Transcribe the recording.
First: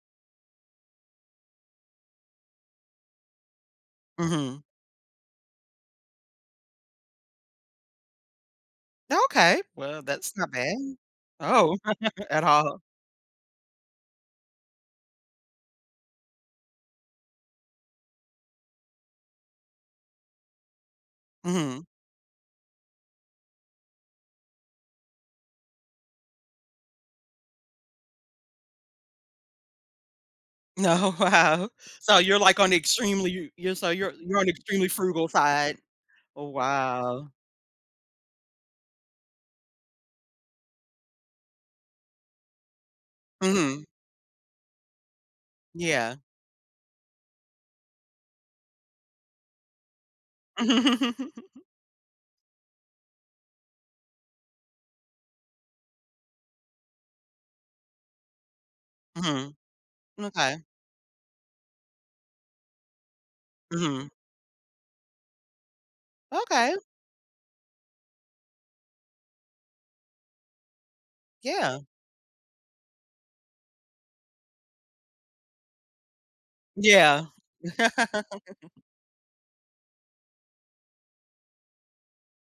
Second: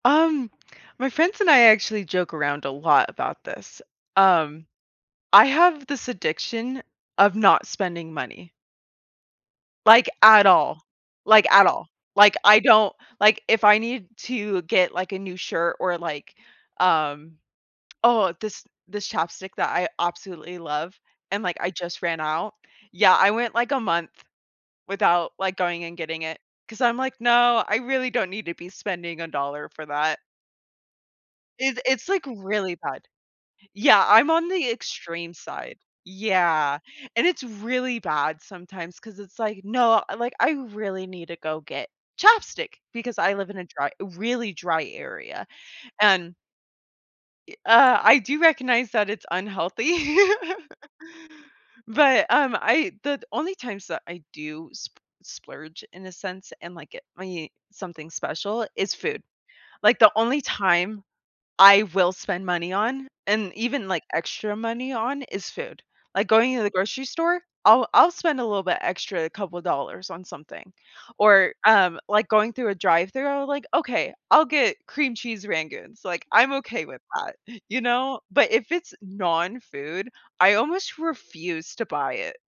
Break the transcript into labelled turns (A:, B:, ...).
A: Um, my friends and I actually joke around a lot about this,
B: Mhm.
A: um, I have this addiction of not spending money.
B: Okay, well,
A: Like,
B: that's
A: at
B: not bad
A: all. Like, at
B: oh
A: all, like,
B: at
A: I
B: all.
A: don't like, if I need to get, like, a new shirt or, like, um oh, this this ChapStick that I absolutely love, and like, I
B: Mhm.
A: just ran out yeah, I went, like, a month without, like, going and getting it, 'cause I'm, like, "No, I really don't need to be spending a dollar for that."
B: Oh, wow.
A: It it's,
B: So,
A: like,
B: you're, like, on
A: really
B: the
A: bad.
B: extremely you so,
A: Yeah,
B: you're
A: I'm
B: you're on
A: on
B: the
A: the
B: extremely frugal
A: extreme
B: side.
A: side
B: Oh,
A: yeah,
B: wow.
A: and it's really bad sometimes, 'cause it's, like, "No, like, I really need to go get ChapStick," because I live in a
B: Mhm.
A: dry really dry area,
B: Yeah.
A: and i uh, I do recognize that it's unhealthy. But, um, I the only times that I do sp splurge, in a sense, and, like, get me something special, is food.
B: Mhm.
A: Like, the only
B: M'kay.
A: time I will spend money on and even, like,
B: Mhm.
A: extra money on, is food, like, going to the
B: Okay.
A: grocery store, I'll I'll spend a little bit extra, a couple dollars on something, or,
B: Yeah.
A: um, like, going through a drive-through I'll be like, "Okay, I'll get cream cheese rangoons," like, "I'm okay with
B: Yeah.
A: that," you know? But, if it's non-food, I almost refuse to buy it.